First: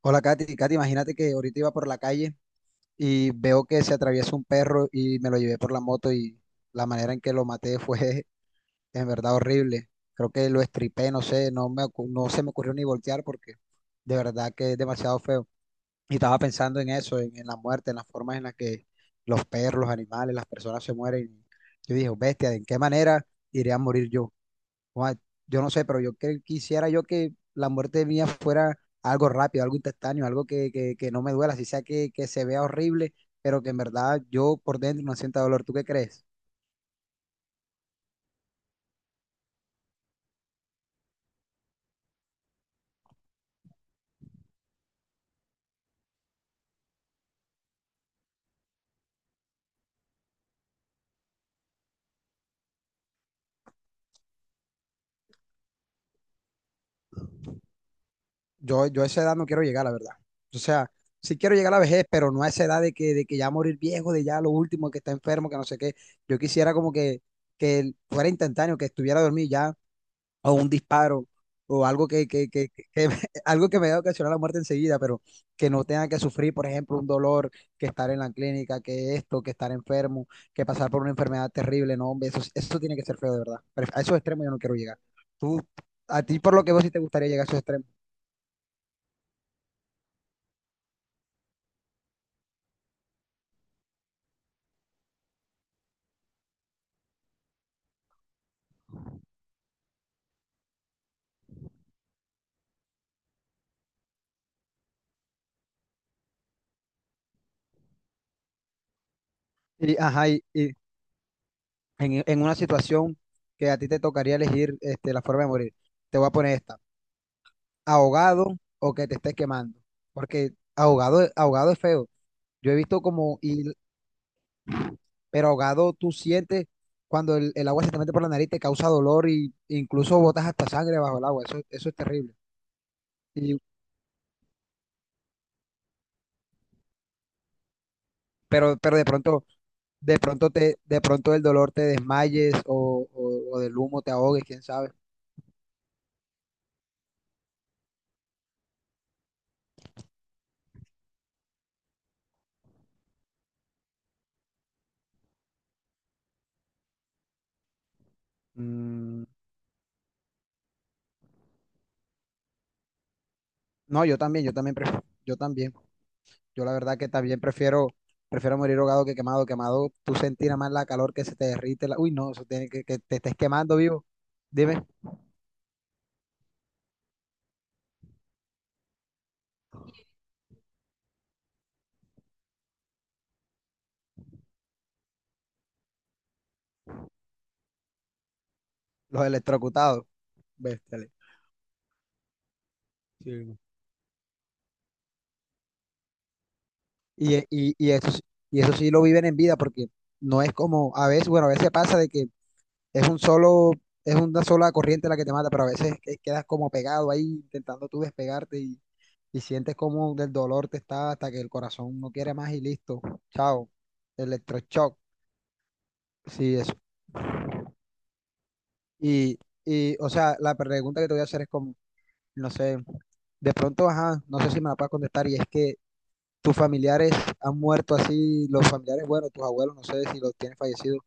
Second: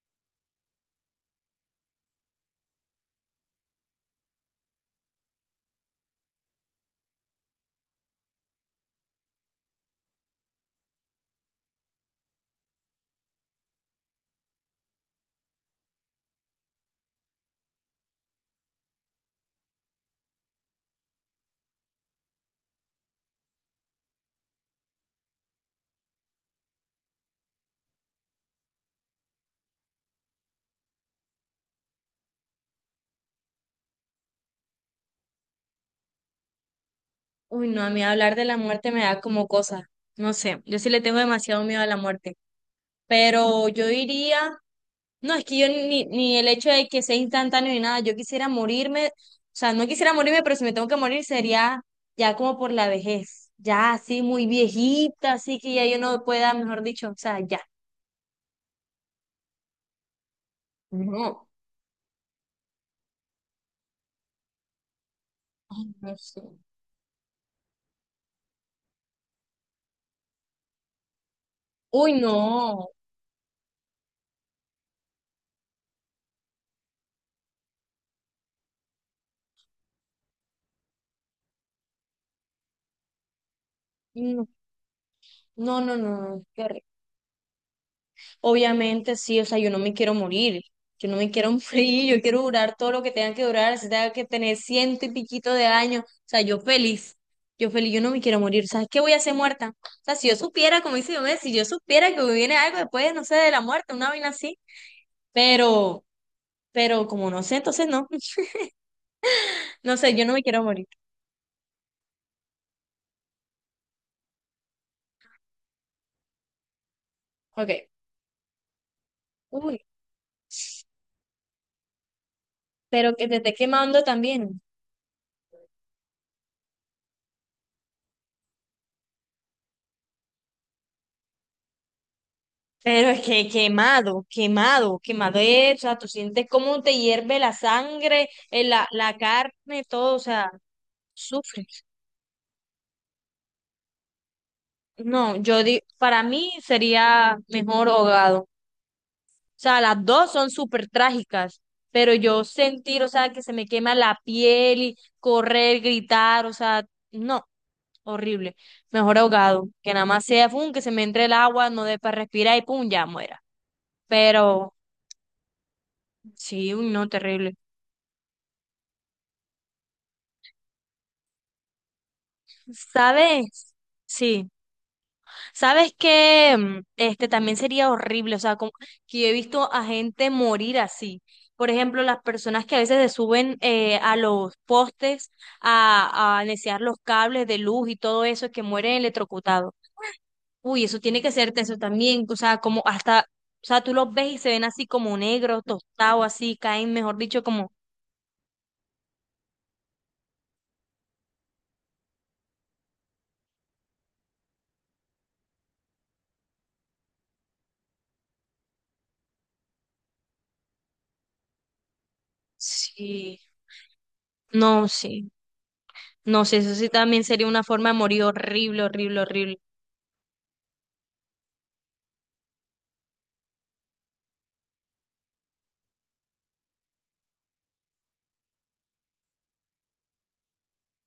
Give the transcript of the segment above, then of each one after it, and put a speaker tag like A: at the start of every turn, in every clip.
A: Hola, Katy. Katy, imagínate que ahorita iba por la calle y veo que se atraviesa un perro y me lo llevé por la moto, y la manera en que lo maté fue en verdad horrible. Creo que lo estripé, no sé, no me, no se me ocurrió ni voltear, porque de verdad que es demasiado feo. Y estaba pensando en eso, en la muerte, en las formas en las que los perros, los animales, las personas se mueren. Yo dije, bestia, ¿de en qué manera iré a morir yo? Juan, yo no sé, pero quisiera yo que la muerte mía fuera algo rápido, algo instantáneo, algo que no me duela, si sea que se vea horrible, pero que en verdad yo por dentro no sienta dolor. ¿Tú qué crees?
B: Uy, no, a mí hablar de la muerte me da como cosa. No sé, yo sí le tengo demasiado miedo a la muerte. Pero yo diría, no, es que yo ni el hecho de que sea instantáneo ni nada, yo quisiera morirme, o sea, no quisiera morirme, pero si me tengo que morir sería ya como por la vejez, ya así muy viejita, así que ya yo no pueda, mejor dicho, o sea, ya.
A: Yo a esa edad no quiero llegar, la verdad. O sea, sí
B: No,
A: quiero llegar a la vejez, pero no a esa edad de que ya morir viejo, de ya lo último, que está enfermo, que no sé
B: ay,
A: qué.
B: no
A: Yo
B: sé.
A: quisiera como que fuera instantáneo, que estuviera dormido ya, o un disparo, o algo
B: Uy, no,
A: algo que me haya ocasionado la muerte enseguida, pero que no tenga que sufrir, por ejemplo, un dolor, que estar en la clínica, que esto, que estar enfermo, que pasar por una enfermedad terrible. No, hombre, eso tiene que ser feo, de verdad. Pero a esos extremos
B: no,
A: yo no quiero llegar. Tú,
B: no, no, no,
A: a ti
B: no,
A: por
B: qué
A: lo que veo
B: horrible.
A: sí te gustaría llegar a esos extremos.
B: Obviamente sí, o sea, yo no me quiero morir, yo no me quiero morir, yo quiero durar todo lo que tenga que durar, si tenga que tener ciento y piquito de años, o sea, yo feliz, yo feliz, yo no me quiero morir. ¿Sabes qué voy a hacer muerta? O sea, si yo supiera, como dice yo, si yo supiera que viene algo después, no sé, de la muerte, una vaina así, pero, pero como no sé, entonces no, no
A: Y,
B: sé, yo
A: ajá,
B: no me
A: y,
B: quiero
A: y
B: morir.
A: en una situación que a ti te tocaría elegir este, la forma de morir, te voy a poner esta:
B: Ok,
A: ahogado, o que te estés quemando.
B: uy,
A: Porque ahogado, ahogado es feo. Yo he visto
B: pero que te
A: como,
B: esté
A: y
B: quemando también.
A: pero ahogado tú sientes cuando el agua se te mete por la nariz, te causa dolor y incluso botas hasta sangre bajo el agua. Eso es terrible.
B: Pero es que
A: Y,
B: quemado, quemado, quemado es, o sea, tú sientes cómo te hierve la sangre,
A: pero, pero
B: la carne, todo, o
A: de pronto
B: sea,
A: te, de pronto el dolor te
B: sufres.
A: desmayes, o del humo te ahogues, quién sabe.
B: No, yo digo, para mí sería mejor ahogado. O sea, las dos son súper trágicas, pero yo sentir, o sea, que se me quema la piel y correr, gritar, o sea, no, horrible. Mejor
A: Mm,
B: ahogado, que nada más sea, pum, que se me entre el agua, no dé para respirar y pum, ya muera.
A: no, yo
B: Pero
A: también prefiero, yo también. Yo la
B: sí, uy,
A: verdad que
B: no,
A: también
B: terrible.
A: prefiero, prefiero morir ahogado que quemado. Quemado, tú sentirás más la calor que se te derrite. La... Uy, no, eso tiene que te estés
B: ¿Sabes?
A: quemando vivo.
B: Sí.
A: Dime,
B: ¿Sabes que este también sería horrible? O sea, como que yo he visto a gente morir así. Por ejemplo, las personas que a veces se suben a los postes a necear los cables de luz y todo eso, que mueren
A: los
B: electrocutados.
A: electrocutados.
B: Uy, eso
A: Bestiales.
B: tiene que ser tenso también. O sea, como hasta, o sea, tú los ves y se ven así como negros, tostados, así, caen, mejor
A: Y,
B: dicho,
A: e-
B: como...
A: y, y eso, y eso sí lo viven en vida, porque no es como a veces. Bueno, a veces pasa de que es un solo, es una sola corriente la que te mata, pero a veces quedas como pegado ahí intentando tú despegarte, y sientes como del dolor te está hasta que el corazón no quiere más y listo.
B: Sí.
A: Chao.
B: No,
A: Electroshock.
B: sí. No
A: Sí,
B: sé,
A: eso.
B: eso sí también sería una forma de morir horrible, horrible,
A: Y,
B: horrible.
A: y, o sea, la pregunta que te voy a hacer es como, no sé, de pronto, ajá, no sé si me la puedes contestar. Y es que tus familiares han muerto así, los familiares, bueno, tus abuelos, no sé si los tienes fallecidos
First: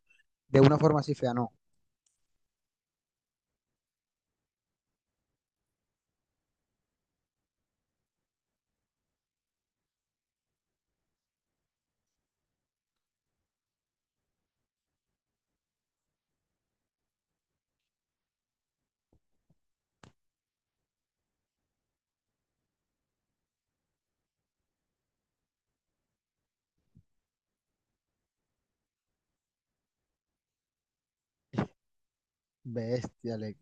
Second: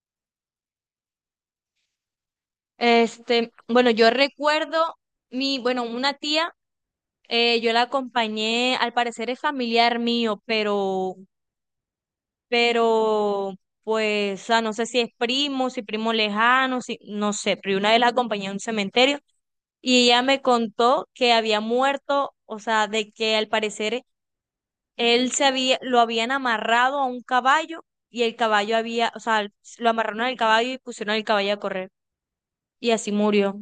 A: de una forma así fea, no.
B: Este, bueno, yo recuerdo mi, bueno, una tía, yo la acompañé, al parecer es familiar mío, pero, pues, o sea, no sé si es primo, si primo lejano, si, no sé, pero una vez la acompañé a un cementerio y ella me contó que había muerto, o sea, de que al parecer él se había, lo habían amarrado a un caballo y el caballo había, o sea, lo amarraron al caballo y pusieron al caballo a correr y así
A: Bestia, le...
B: murió,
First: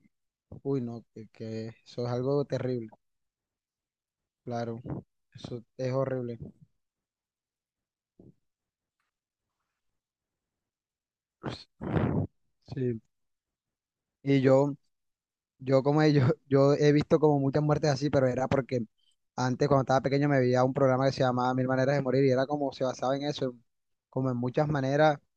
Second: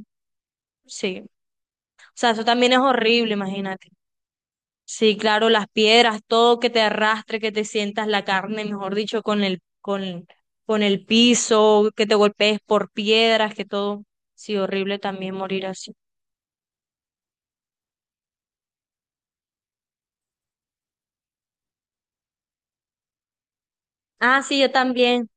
A: Uy, no,
B: sí.
A: que eso es
B: Sea,
A: algo
B: eso también es
A: terrible,
B: horrible, imagínate.
A: claro.
B: Sí, claro,
A: Eso
B: las
A: es
B: piedras,
A: horrible.
B: todo que te arrastre, que te sientas la carne, mejor dicho, con el piso, que te golpees por
A: Sí.
B: piedras, que todo.
A: Y
B: Sí,
A: yo,
B: horrible también morir
A: yo
B: así.
A: como yo he visto como muchas muertes así, pero era porque antes, cuando estaba pequeño, me veía un programa que se llamaba Mil Maneras de Morir, y era como se basaba en eso, como en
B: Ah, sí, yo también.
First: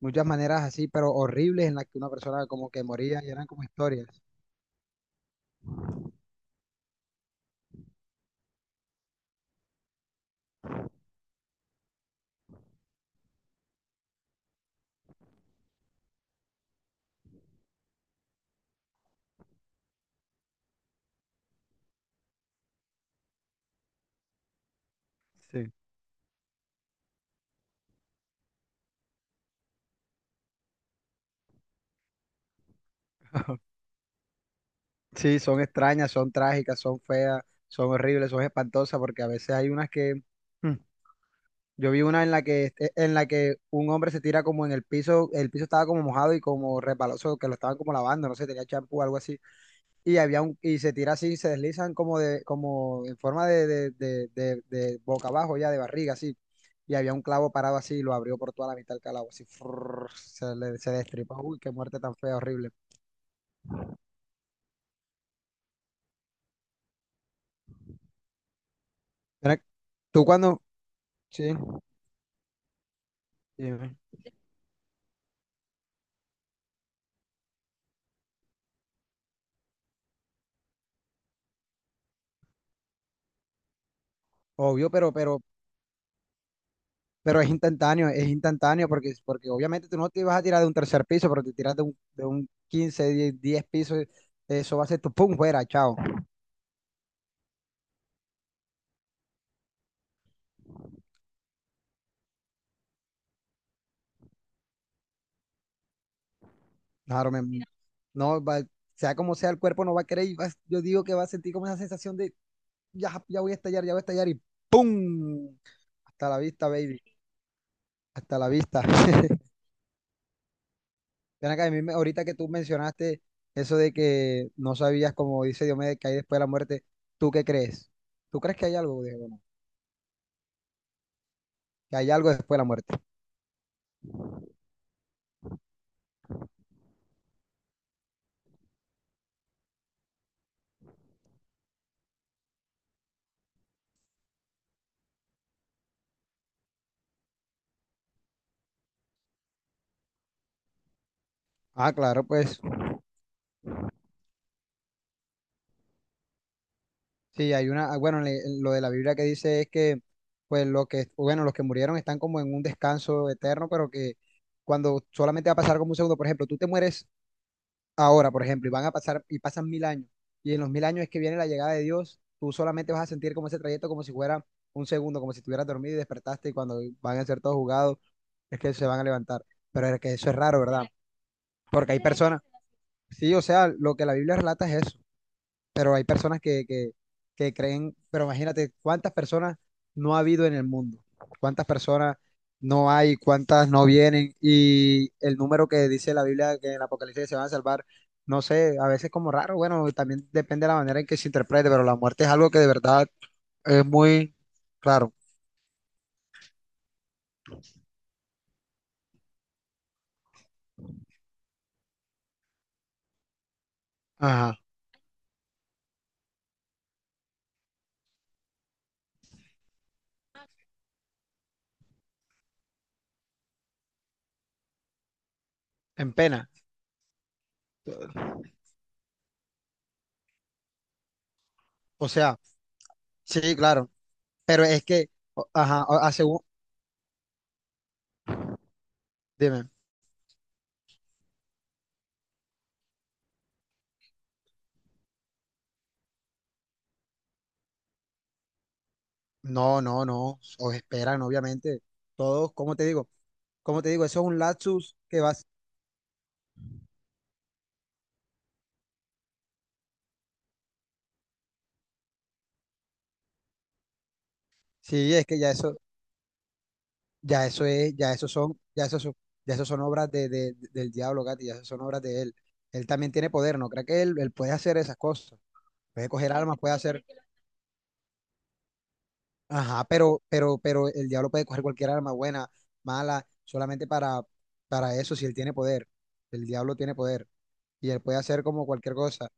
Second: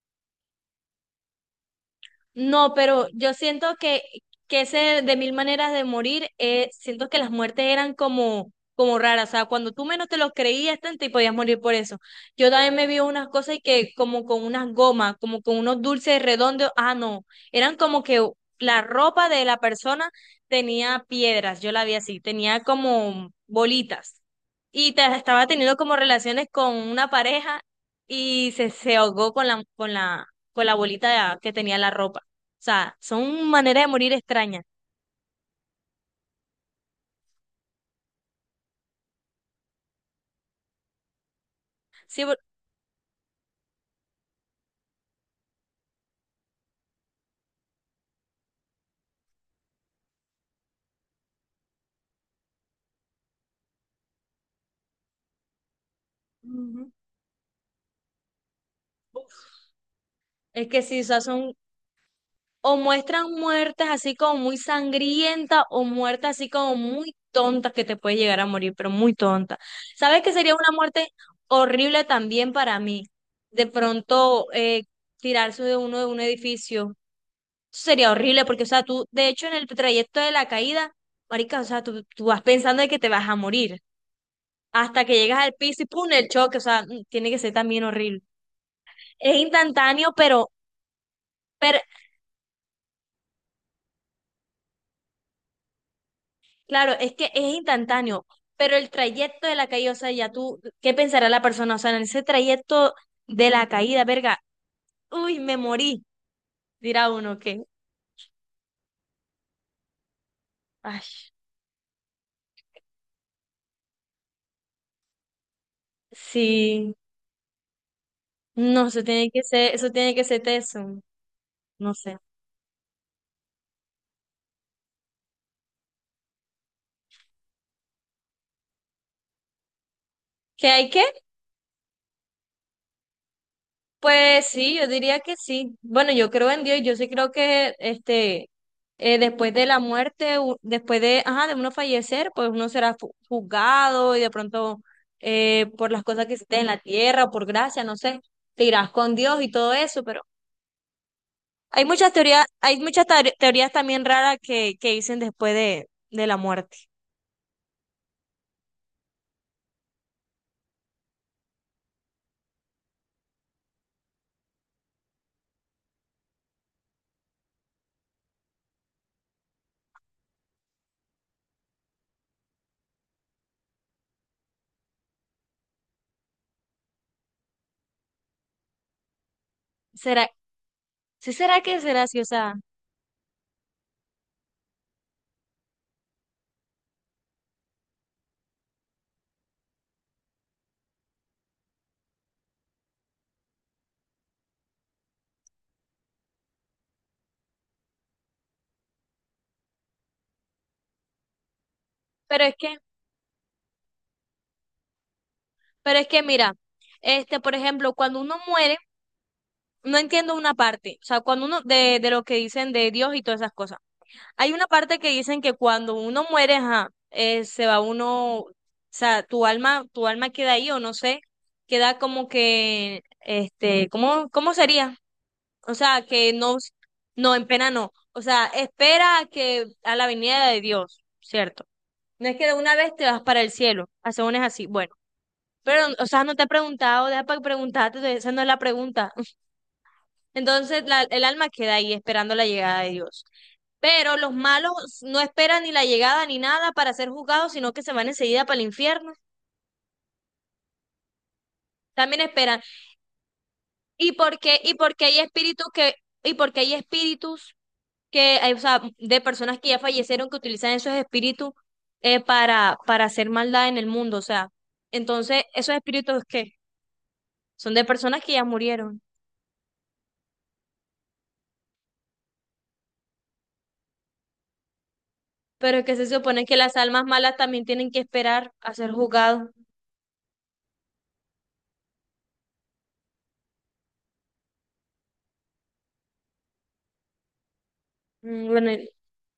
A: muchas maneras así, pero horribles, en las que una persona como
B: No,
A: que
B: pero
A: moría, y
B: yo
A: eran como
B: siento
A: historias.
B: que ese de mil maneras de morir, siento que las muertes eran como, como raras. O sea, cuando tú menos te lo creías, tanto y podías morir por eso. Yo también me vi unas cosas y que como con unas gomas, como con unos dulces redondos. Ah, no. Eran como que la ropa de la persona tenía piedras. Yo la vi así. Tenía como bolitas. Y estaba
A: Sí.
B: teniendo como relaciones con una pareja y se ahogó con con la bolita que tenía la ropa. O sea, son maneras de morir extrañas.
A: Sí, son extrañas, son trágicas, son feas, son horribles, son espantosas, porque a veces hay unas que yo vi una
B: Sí, por-
A: en la que un hombre se tira como en el piso estaba como mojado y como resbaloso, que lo estaban como lavando, no sé, tenía champú o algo así. Y había un, y se tira así, se deslizan como de, como en forma de boca abajo, ya de barriga, así.
B: Ujú.
A: Y había un clavo parado así y lo abrió por toda la mitad del calabo, así, frrrr, se
B: Es
A: le,
B: que
A: se
B: sí, o sea,
A: destripó.
B: son
A: Uy, qué muerte tan fea, horrible.
B: o muestran muertes así como muy sangrientas o muertes así como muy tontas que te puede llegar a morir, pero muy tonta.
A: Mira,
B: ¿Sabes
A: tú
B: que sería
A: cuando,
B: una muerte
A: sí,
B: horrible también para mí? De
A: dime.
B: pronto tirarse de uno de un edificio. Eso sería horrible porque, o sea, tú, de hecho, en el trayecto de la caída, marica, o sea, tú vas pensando de que te vas a morir
A: Obvio,
B: hasta que llegas
A: pero
B: al piso y ¡pum! El choque, o sea, mm, tiene que
A: Pero
B: ser también horrible.
A: es instantáneo porque,
B: Es
A: porque obviamente tú no
B: instantáneo,
A: te vas a tirar de un tercer piso, pero te tiras
B: pero
A: de un 15 10 10 pisos, eso va a ser tu pum, fuera, chao.
B: claro, es que es instantáneo, pero el trayecto de la caída, o sea, ya tú, ¿qué pensará la persona? O sea, en ese trayecto de la caída, verga, uy, me morí, dirá
A: Claro,
B: uno que,
A: no, sea como sea, el cuerpo no va a querer y yo digo que va a
B: ay,
A: sentir como esa sensación de ya, ya voy a estallar, ya voy a estallar y pum, hasta la vista,
B: sí,
A: baby, hasta la vista.
B: no, eso tiene que ser, eso tiene que ser teso,
A: Ven acá, a mí
B: no sé.
A: ahorita que tú mencionaste eso de que no sabías, como dice Diomedes, que hay después de la muerte, ¿tú qué crees? ¿Tú crees que hay algo, Diego?
B: Que hay que
A: ¿Que hay algo después de la muerte?
B: pues sí, yo diría que sí. Bueno, yo creo en Dios y yo sí creo que este después de la muerte, después de, ajá, de uno fallecer, pues uno será juzgado y de pronto por las cosas que hiciste en la tierra o por gracia, no sé, te irás con Dios y todo eso, pero hay
A: Ah,
B: muchas
A: claro,
B: teorías,
A: pues
B: hay muchas teorías también raras que dicen después de la muerte.
A: sí, hay una, ah, bueno, lo de la Biblia que dice es que pues los que, bueno, los que murieron están como en un descanso eterno, pero que cuando solamente va a pasar como un segundo. Por ejemplo, tú te mueres ahora, por ejemplo, y van a pasar, y pasan 1000 años, y en los 1000 años es que viene la llegada de Dios, tú solamente vas a sentir como ese trayecto como si fuera un segundo, como si estuvieras dormido y despertaste, y cuando van a ser todos jugados, es que se van a levantar. Pero es que
B: ¿Será,
A: eso es raro, ¿verdad?
B: sí será que
A: Porque hay
B: será así? O
A: personas,
B: sea,
A: sí, o sea, lo que la Biblia relata es eso. Pero hay personas que creen, pero imagínate cuántas personas no ha habido en el mundo, cuántas personas no hay, cuántas no vienen, y el número que dice la Biblia que en el Apocalipsis se van a salvar, no sé, a veces como raro. Bueno, también depende de la manera en que se interprete, pero la muerte es
B: pero
A: algo
B: es
A: que de
B: que,
A: verdad es muy raro,
B: pero es que mira, este, por ejemplo, cuando uno muere no entiendo una parte, o sea, cuando uno, de lo que dicen de Dios y todas esas cosas. Hay
A: ajá,
B: una parte que dicen que cuando uno muere, ajá, se va uno, o sea, tu alma queda ahí o no sé, queda como que, este, ¿cómo sería? O sea,
A: en
B: que
A: pena,
B: no, no, en pena no. O sea, espera a que, a la venida de Dios, ¿cierto?
A: o
B: No es
A: sea,
B: que de una vez te vas para el
A: sí,
B: cielo,
A: claro,
B: según es
A: pero
B: así,
A: es
B: bueno.
A: que, ajá,
B: Pero, o
A: a
B: sea, no
A: según,
B: te he preguntado, deja para preguntarte, esa no es la pregunta.
A: dime.
B: Entonces el alma queda ahí esperando la llegada de Dios. Pero los malos no esperan ni la llegada ni nada para ser juzgados, sino que se van enseguida para el infierno.
A: No, no, no, os esperan, obviamente.
B: También
A: Todos,
B: esperan.
A: como te digo? Como te digo?
B: ¿Y
A: Eso es
B: por
A: un
B: qué? ¿Y
A: lapsus
B: porque hay
A: que vas.
B: espíritus que, y porque hay espíritus que, hay, o sea, de personas que ya fallecieron que utilizan esos espíritus para hacer maldad en el mundo? O sea,
A: Sí, es que
B: entonces, ¿esos espíritus qué?
A: ya eso
B: Son de
A: es, ya
B: personas
A: eso
B: que ya
A: son, ya eso
B: murieron.
A: son, ya eso son obras de, del diablo, Katy, ya eso son obras de él. Él también tiene poder, ¿no? Creo que él puede hacer esas cosas.
B: Pero es que se
A: Puede coger
B: supone que
A: armas, puede
B: las
A: hacer.
B: almas malas también tienen que esperar a ser juzgados.
A: Ajá, pero el diablo puede coger cualquier arma, buena, mala, solamente para eso, si él tiene poder. El diablo tiene poder. Y él puede hacer
B: Mm,
A: como
B: bueno,
A: cualquier cosa.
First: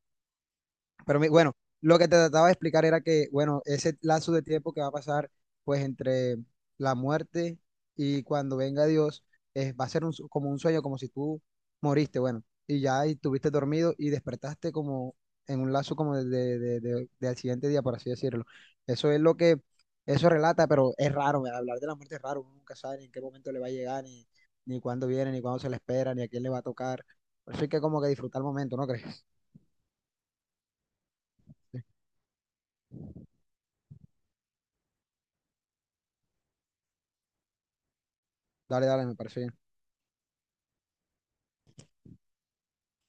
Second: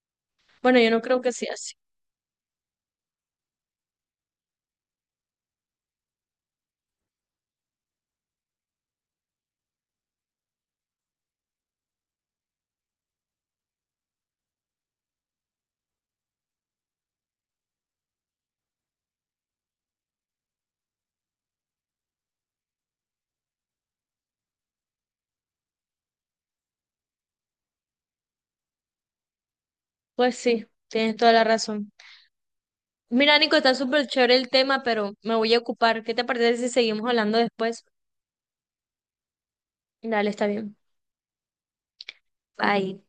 B: Bueno, yo no creo
A: Pero
B: que sea
A: bueno,
B: así.
A: lo que te trataba de explicar era que, bueno, ese lazo de tiempo que va a pasar, pues entre la muerte y cuando venga Dios, va a ser un como un sueño, como si tú moriste, bueno, y ya y estuviste dormido y despertaste como en un lazo como de al siguiente día, por así decirlo. Eso es lo que, eso relata. Pero es raro, hablar de la muerte es raro, uno nunca sabe ni en qué momento le va a llegar, ni, ni cuándo viene, ni cuándo se le espera, ni a quién le va a tocar. Por eso hay que como que disfrutar el momento, ¿no crees?
B: Pues sí, tienes toda la razón. Mira, Nico, está súper chévere el tema, pero me voy a ocupar. ¿Qué te parece si seguimos hablando después?
A: Dale, dale, me parece bien.
B: Dale, está bien. Bye.